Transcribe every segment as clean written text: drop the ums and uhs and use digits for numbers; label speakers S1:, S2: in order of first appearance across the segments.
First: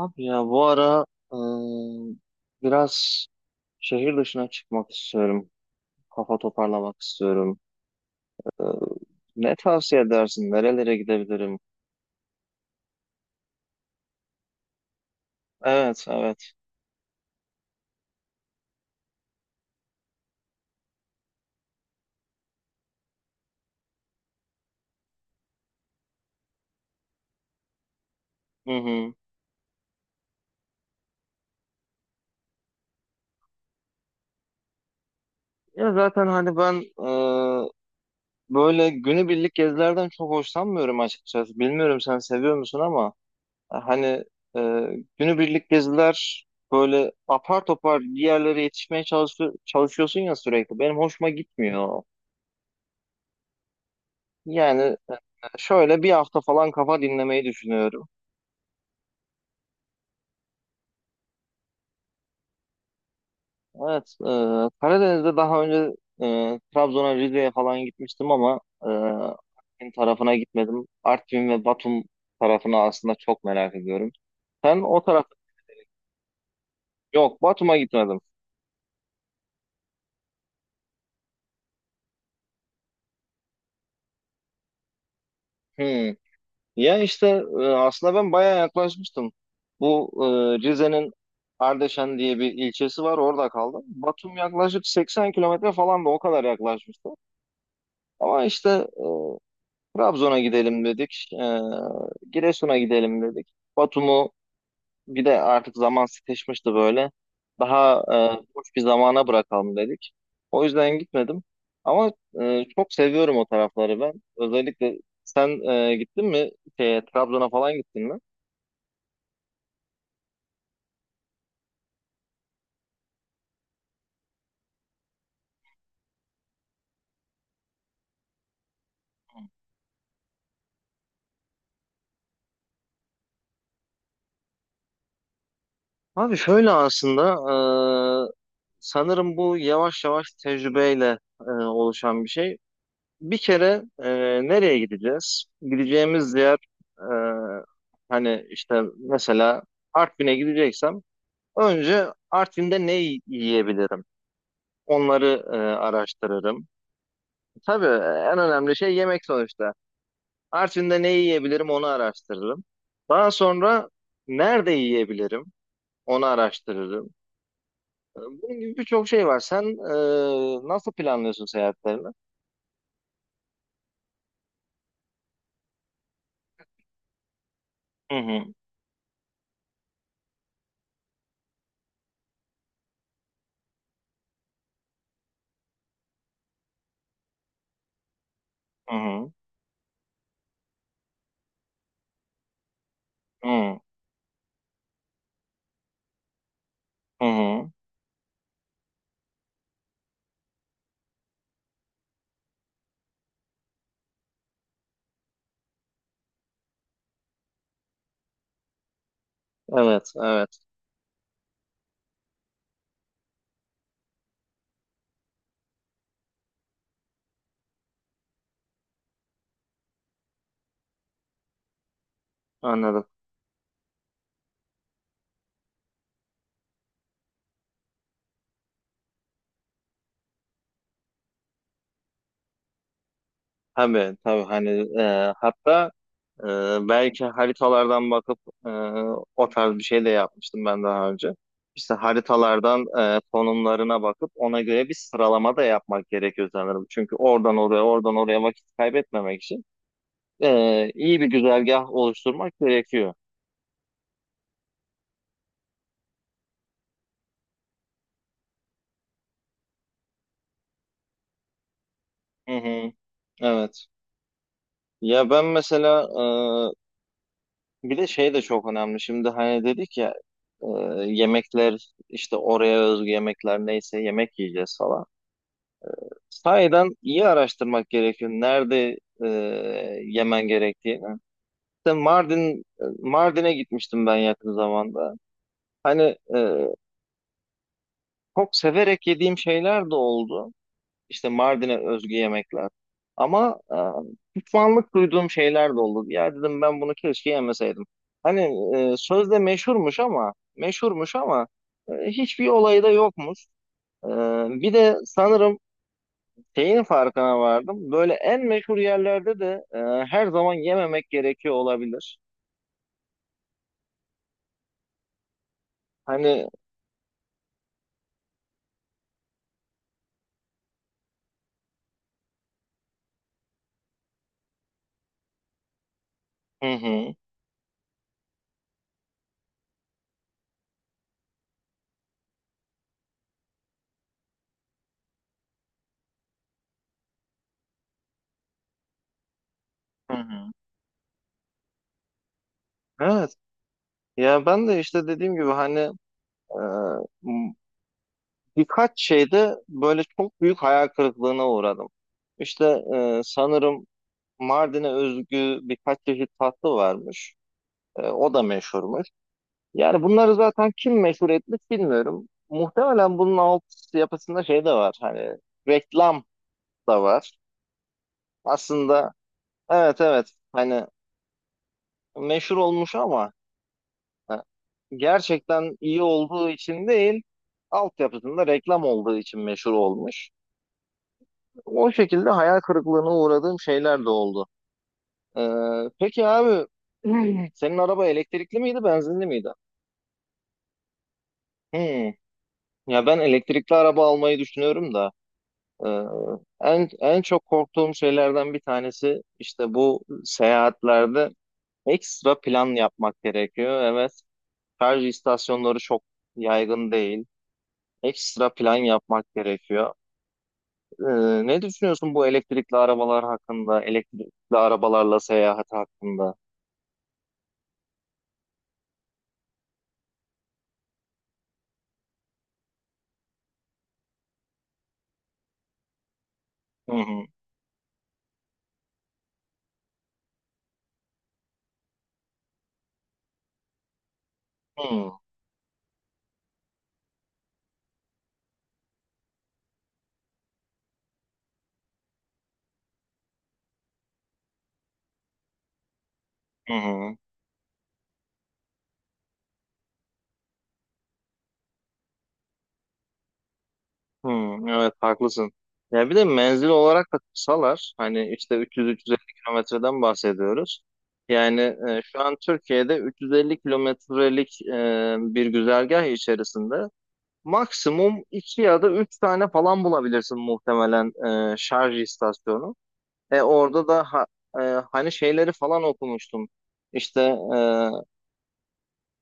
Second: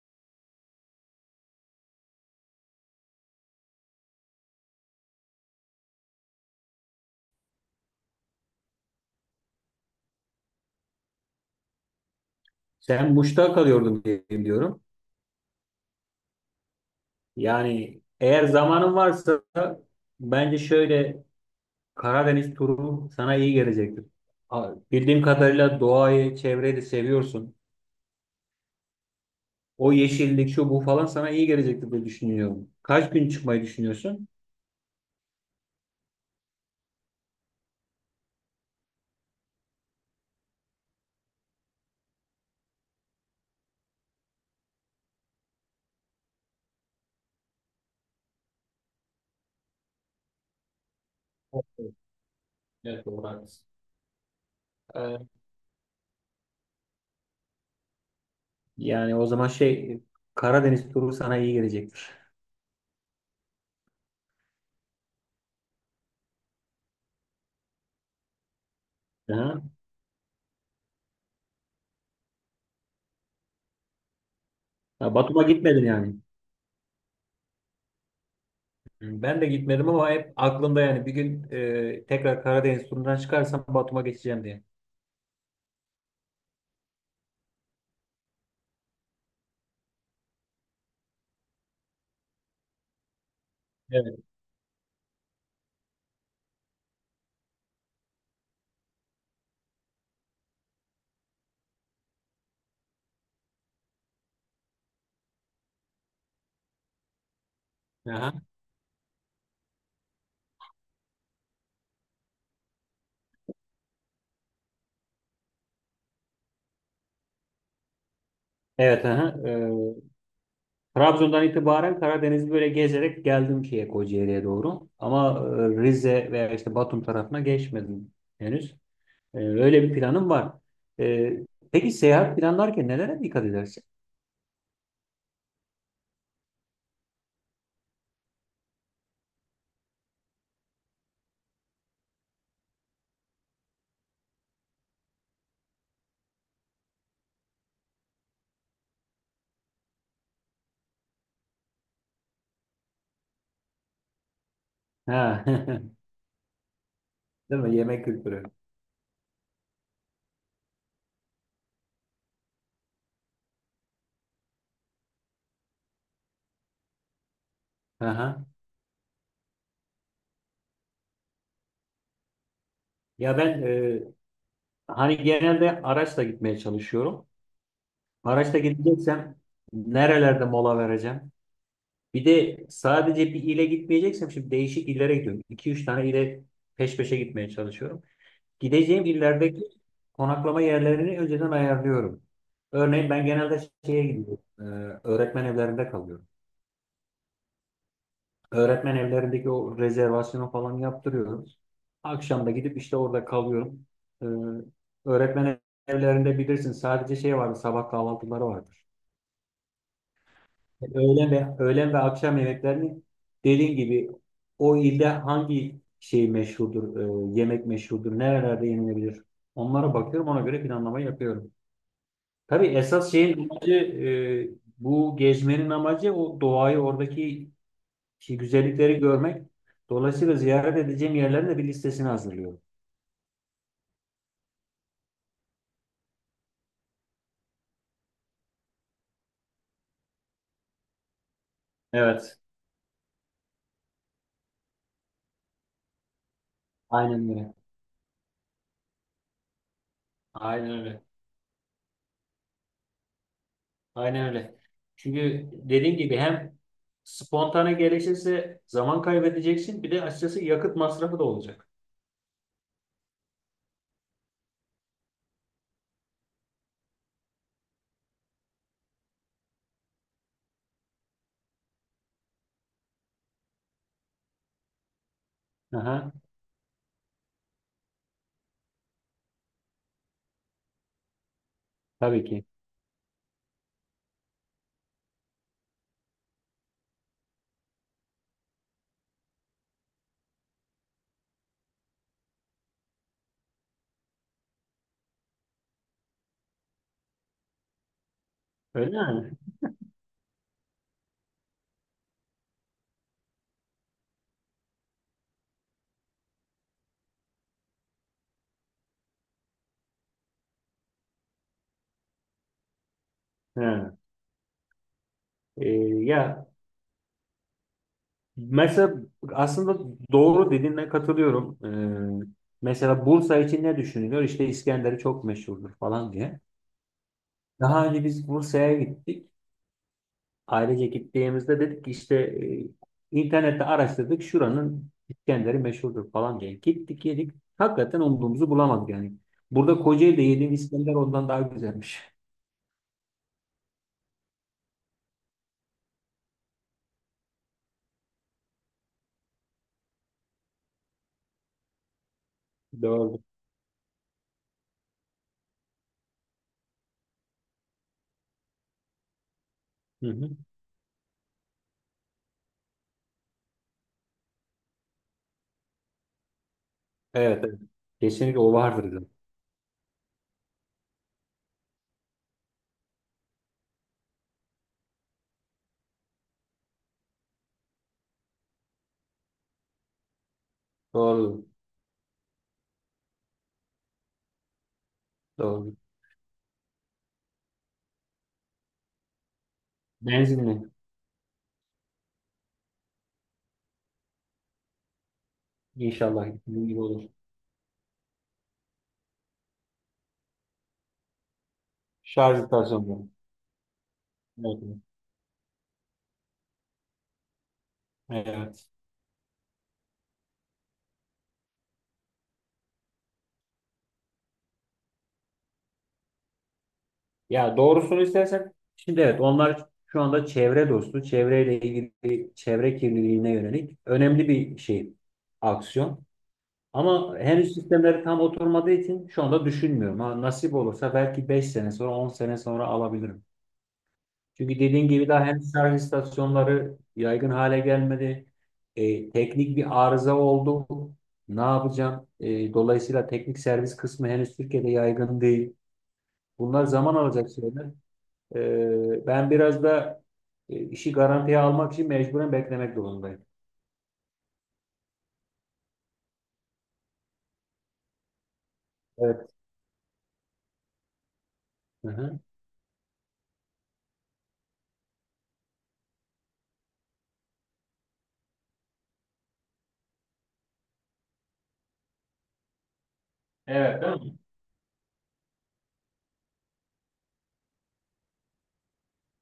S1: Abi ya bu ara ıı, biraz şehir dışına çıkmak istiyorum. Kafa toparlamak istiyorum. Iı, Ne tavsiye edersin? Nerelere gidebilirim?
S2: Sen Muş'ta kalıyordun diye biliyorum.
S1: Evet, evet.
S2: Yani eğer zamanın varsa bence şöyle Karadeniz turu sana iyi gelecektir. Bildiğim kadarıyla doğayı, çevreyi de seviyorsun.
S1: Hı hı.
S2: O yeşillik, şu bu falan sana iyi gelecektir diye düşünüyorum. Kaç gün çıkmayı düşünüyorsun?
S1: Ya zaten hani ben böyle günübirlik gezilerden çok hoşlanmıyorum açıkçası. Bilmiyorum sen seviyor musun ama hani ıı, günübirlik geziler böyle apar topar bir yerlere yetişmeye çalışıyorsun ya sürekli. Benim hoşuma
S2: Evet,
S1: gitmiyor.
S2: evet, doğru haklısın.
S1: Yani e,
S2: Ee,
S1: şöyle bir hafta falan kafa dinlemeyi düşünüyorum.
S2: Yani o zaman Karadeniz turu sana iyi gelecektir.
S1: Evet, Karadeniz'de daha önce Trabzon'a, Rize'ye falan gitmiştim ama
S2: Hı hı.
S1: Artvin tarafına gitmedim. Artvin ve Batum tarafını aslında çok merak ediyorum. Sen o
S2: Ya
S1: taraf.
S2: Batum'a gitmedin yani.
S1: Yok, Batum'a gitmedim.
S2: Ben de gitmedim ama hep aklımda yani bir gün tekrar Karadeniz turundan çıkarsam Batum'a geçeceğim diye.
S1: Hmm. Ya işte aslında ben bayağı yaklaşmıştım. Bu Rize'nin Ardeşen diye bir ilçesi var, orada kaldım.
S2: Evet.
S1: Batum yaklaşık 80 kilometre falan da o kadar yaklaşmıştı. Ama işte e, Trabzon'a gidelim dedik. Giresun'a gidelim dedik. Batum'u bir de artık zaman sıkışmıştı böyle. Daha
S2: Aha.
S1: boş bir zamana bırakalım dedik. O yüzden gitmedim. Ama çok seviyorum o tarafları ben. Özellikle sen gittin mi? Şeye, Trabzon'a falan gittin mi?
S2: Evet, aha. Trabzon'dan itibaren Karadeniz'i böyle gezerek geldim şeye Kocaeli'ye doğru. Ama Rize veya işte Batum tarafına geçmedim henüz. Öyle bir planım var. E, peki seyahat planlarken nelere dikkat edersin?
S1: Abi şöyle aslında e, sanırım bu yavaş yavaş tecrübeyle oluşan bir şey. Bir kere nereye gideceğiz? Gideceğimiz yer e, hani işte mesela Artvin'e gideceksem önce Artvin'de ne yiyebilirim?
S2: Ha.
S1: Onları araştırırım.
S2: Değil mi?
S1: Tabii
S2: Yemek
S1: en
S2: kültürü.
S1: önemli şey yemek sonuçta. Artvin'de ne yiyebilirim onu araştırırım. Daha sonra nerede yiyebilirim onu araştırırım.
S2: Aha.
S1: Bunun gibi birçok şey var. Sen nasıl planlıyorsun seyahatlerini?
S2: Ya ben hani genelde araçla gitmeye çalışıyorum.
S1: Hı hı,
S2: Araçta gideceksem nerelerde mola vereceğim? Bir de sadece bir ile gitmeyeceksem şimdi değişik illere gidiyorum. 2 üç tane ile peş peşe gitmeye çalışıyorum.
S1: hı
S2: Gideceğim
S1: hı,
S2: illerdeki konaklama yerlerini önceden ayarlıyorum. Örneğin ben
S1: hı
S2: genelde
S1: hı.
S2: şeye gidiyorum. Öğretmen evlerinde kalıyorum.
S1: Hı hı.
S2: Öğretmen evlerindeki o rezervasyonu falan yaptırıyorum. Akşam da gidip işte orada kalıyorum. E, Öğretmen evlerinde bilirsin sadece şey vardı sabah kahvaltıları vardır.
S1: Evet, evet.
S2: Öğlen ve akşam yemeklerini dediğin gibi o ilde hangi şey meşhurdur, yemek meşhurdur, nerelerde yenilebilir? Onlara bakıyorum, ona göre planlama yapıyorum. Tabii
S1: Anladım.
S2: esas şeyin amacı, bu gezmenin amacı o doğayı, oradaki güzellikleri görmek. Dolayısıyla ziyaret edeceğim yerlerin de bir listesini hazırlıyorum.
S1: Tabii tabii hani hatta e, belki haritalardan bakıp e, o tarz bir şey de yapmıştım ben daha önce. İşte
S2: Evet,
S1: haritalardan konumlarına bakıp ona göre bir sıralama da yapmak gerekiyor sanırım. Çünkü
S2: aynen öyle.
S1: oradan oraya oradan oraya vakit kaybetmemek için
S2: Aynen öyle.
S1: iyi bir güzergah oluşturmak gerekiyor.
S2: Aynen öyle. Çünkü dediğim gibi hem spontane gelişirse zaman kaybedeceksin bir de açıkçası yakıt masrafı da olacak.
S1: Hı hı, evet. Ya ben mesela bir de şey de çok önemli. Şimdi hani dedik ya e, yemekler işte oraya özgü yemekler neyse yemek yiyeceğiz falan.
S2: Aha,
S1: Sahiden iyi araştırmak gerekiyor. Nerede e, yemen gerektiğini. İşte
S2: tabii ki.
S1: Mardin'e gitmiştim ben yakın zamanda. Hani e, çok severek yediğim şeyler de oldu. İşte Mardin'e özgü yemekler. Ama pişmanlık duyduğum şeyler de oldu. Ya dedim ben bunu keşke yemeseydim. Hani
S2: Öyle mi?
S1: sözde meşhurmuş ama meşhurmuş ama hiçbir olayı da yokmuş. E, bir de sanırım şeyin farkına vardım. Böyle en meşhur yerlerde de her zaman yememek gerekiyor olabilir.
S2: Ha. Ee,
S1: Hani,
S2: ya mesela aslında doğru dediğine katılıyorum. Ee, mesela Bursa için ne düşünülüyor? İşte İskender'i çok meşhurdur falan diye.
S1: hı hı,
S2: Daha önce biz Bursa'ya gittik. Ailece gittiğimizde dedik ki işte internette araştırdık şuranın İskender'i meşhurdur falan diye. Gittik yedik. Hakikaten umduğumuzu bulamadık yani. Burada
S1: hı
S2: Kocaeli'de
S1: hı.
S2: yediğim İskender ondan daha güzelmiş.
S1: Evet. Ya ben de işte dediğim gibi hani e, m- birkaç şeyde böyle çok büyük hayal kırıklığına uğradım. İşte
S2: Doğru.
S1: sanırım Mardin'e özgü birkaç çeşit tatlı varmış. O da meşhurmuş. Yani
S2: Hı hı.
S1: bunları zaten kim meşhur etmiş bilmiyorum. Muhtemelen bunun alt yapısında şey de var. Hani reklam da var.
S2: Evet, evet. Kesinlikle o vardır dedim.
S1: Aslında evet evet hani meşhur olmuş ama e, gerçekten iyi olduğu için değil, altyapısında reklam olduğu için meşhur olmuş.
S2: Doğru.
S1: O şekilde hayal kırıklığına uğradığım şeyler de oldu. Ee,
S2: Doğru.
S1: peki abi senin araba elektrikli miydi, benzinli miydi?
S2: Benzinli.
S1: Hmm. Ya ben elektrikli araba almayı düşünüyorum da e,
S2: İnşallah. Bunun gibi
S1: en
S2: olur.
S1: en çok korktuğum şeylerden bir tanesi işte bu seyahatlerde
S2: Şarj
S1: ekstra plan
S2: istasyonu.
S1: yapmak gerekiyor. Evet.
S2: Evet.
S1: Şarj istasyonları çok yaygın değil. Ekstra
S2: Evet.
S1: plan yapmak gerekiyor. Ne düşünüyorsun bu elektrikli arabalar hakkında, elektrikli arabalarla seyahat hakkında?
S2: Ya doğrusunu istersen şimdi evet onlar şu anda çevre dostu, çevreyle ilgili çevre kirliliğine yönelik önemli bir şey aksiyon.
S1: Hı
S2: Ama
S1: hı,
S2: henüz sistemleri tam oturmadığı için şu anda düşünmüyorum. Ha, nasip olursa belki 5 sene sonra 10 sene sonra alabilirim. Çünkü dediğin gibi
S1: hı
S2: daha henüz şarj istasyonları yaygın hale gelmedi. Teknik bir arıza oldu. Ne yapacağım? Dolayısıyla teknik servis kısmı henüz Türkiye'de yaygın değil. Bunlar
S1: hı,
S2: zaman
S1: hı.
S2: alacak şeyler. Ben biraz da işi garantiye almak için mecburen beklemek durumundayım.
S1: Hı, evet haklısın. Ya bir de menzil olarak da kısalar. Hani işte
S2: Evet.
S1: 300-350 kilometreden bahsediyoruz. Yani
S2: Hı hı.
S1: şu an Türkiye'de 350 kilometrelik bir güzergah içerisinde maksimum iki ya da üç tane falan bulabilirsin muhtemelen şarj istasyonu. E
S2: Evet,
S1: orada
S2: değil
S1: da
S2: mi?
S1: e, hani şeyleri falan okumuştum. İşte e,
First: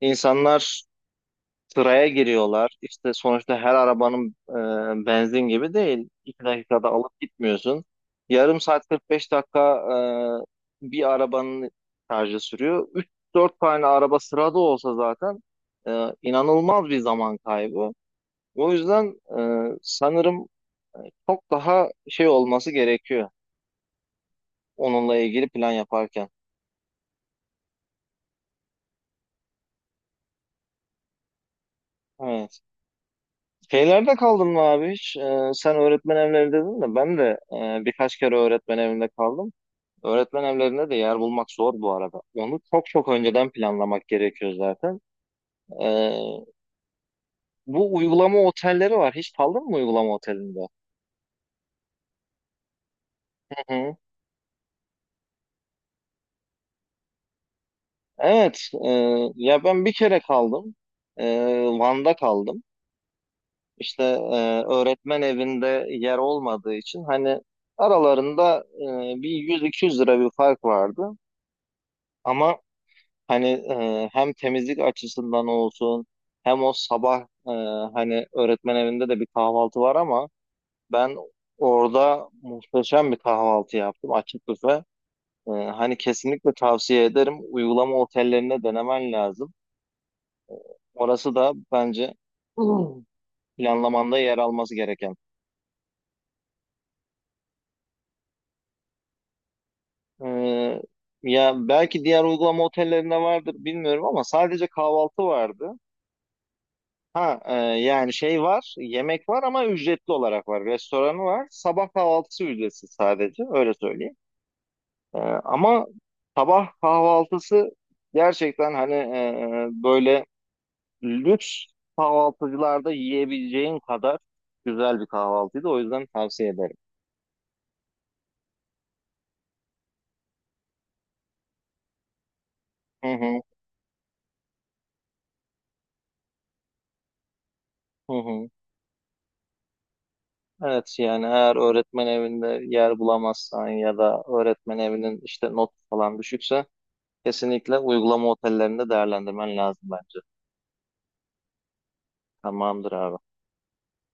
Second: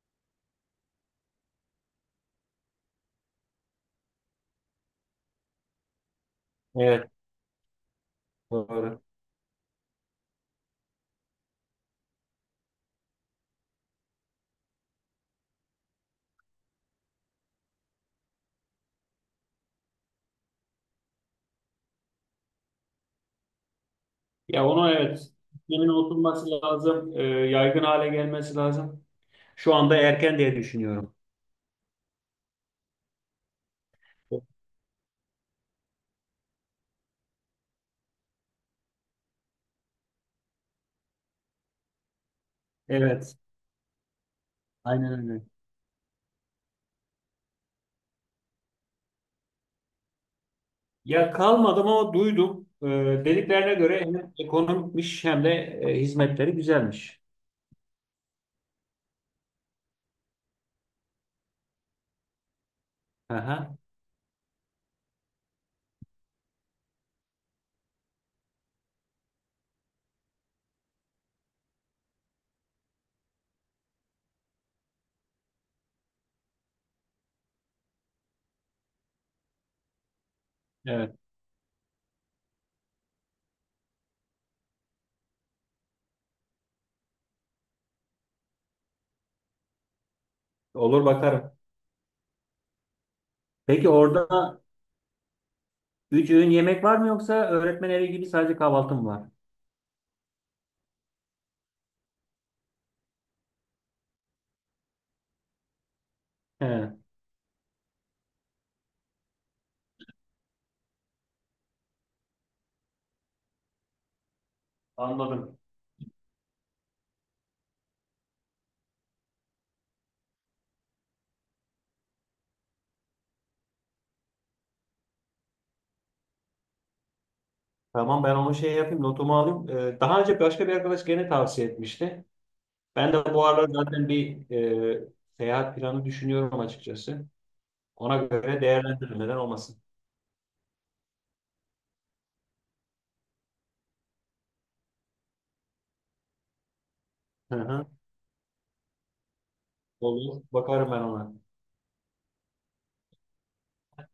S1: insanlar sıraya giriyorlar. İşte sonuçta her arabanın benzin gibi değil. 2 dakikada
S2: Evet,
S1: alıp gitmiyorsun. Yarım saat
S2: doğru.
S1: 45 dakika bir arabanın şarjı sürüyor. 3-4 tane araba sırada olsa zaten inanılmaz bir zaman kaybı. O yüzden sanırım çok daha şey olması gerekiyor
S2: Ya onu
S1: onunla
S2: evet,
S1: ilgili plan
S2: sistemin
S1: yaparken.
S2: oturması lazım, yaygın hale gelmesi lazım. Şu anda erken diye düşünüyorum.
S1: Evet. Şeylerde kaldın mı abi hiç? Sen öğretmen evlerinde dedin de ben de birkaç kere öğretmen evinde kaldım. Öğretmen evlerinde de yer bulmak zor bu arada. Onu çok çok
S2: Evet,
S1: önceden planlamak gerekiyor zaten.
S2: aynen öyle.
S1: E, bu uygulama otelleri var. Hiç kaldın mı uygulama otelinde?
S2: Ya kalmadım ama duydum.
S1: Hı
S2: Dediklerine
S1: hı.
S2: göre hem ekonomikmiş hem de hizmetleri güzelmiş.
S1: Evet. Ya ben bir kere kaldım. E, Van'da kaldım.
S2: Aha,
S1: İşte öğretmen evinde yer olmadığı için hani aralarında bir 100-200 lira bir fark vardı. Ama hani hem temizlik açısından olsun hem o sabah e, hani öğretmen evinde de bir kahvaltı var ama
S2: evet,
S1: ben orada muhteşem bir kahvaltı yaptım açık büfe. Hani kesinlikle tavsiye ederim. Uygulama otellerine denemen lazım.
S2: olur
S1: Orası da
S2: bakarım.
S1: bence
S2: Peki
S1: planlamanda
S2: orada
S1: yer alması gereken.
S2: 3 öğün yemek var mı yoksa öğretmen evi gibi sadece kahvaltı mı var?
S1: Ee, ya belki diğer uygulama otellerinde vardır bilmiyorum ama sadece kahvaltı vardı.
S2: He,
S1: Ha, yani şey var, yemek var ama ücretli olarak var. Restoranı var. Sabah kahvaltısı ücretsiz sadece öyle söyleyeyim. Ee,
S2: anladım.
S1: ama sabah kahvaltısı gerçekten hani böyle lüks kahvaltıcılarda yiyebileceğin kadar güzel bir kahvaltıydı. O yüzden tavsiye ederim.
S2: Tamam ben onu şey yapayım notumu alayım. Daha önce başka bir arkadaş gene tavsiye etmişti.
S1: Hı
S2: Ben de
S1: hı,
S2: bu aralar zaten bir e, seyahat planı düşünüyorum açıkçası.
S1: hı
S2: Ona
S1: hı.
S2: göre değerlendiririm neden olmasın.
S1: Evet yani eğer öğretmen evinde yer bulamazsan ya da öğretmen evinin işte not falan düşükse
S2: Hı
S1: kesinlikle
S2: hı.
S1: uygulama otellerinde değerlendirmen lazım bence.
S2: Olur bakarım ben ona.
S1: Tamamdır abi.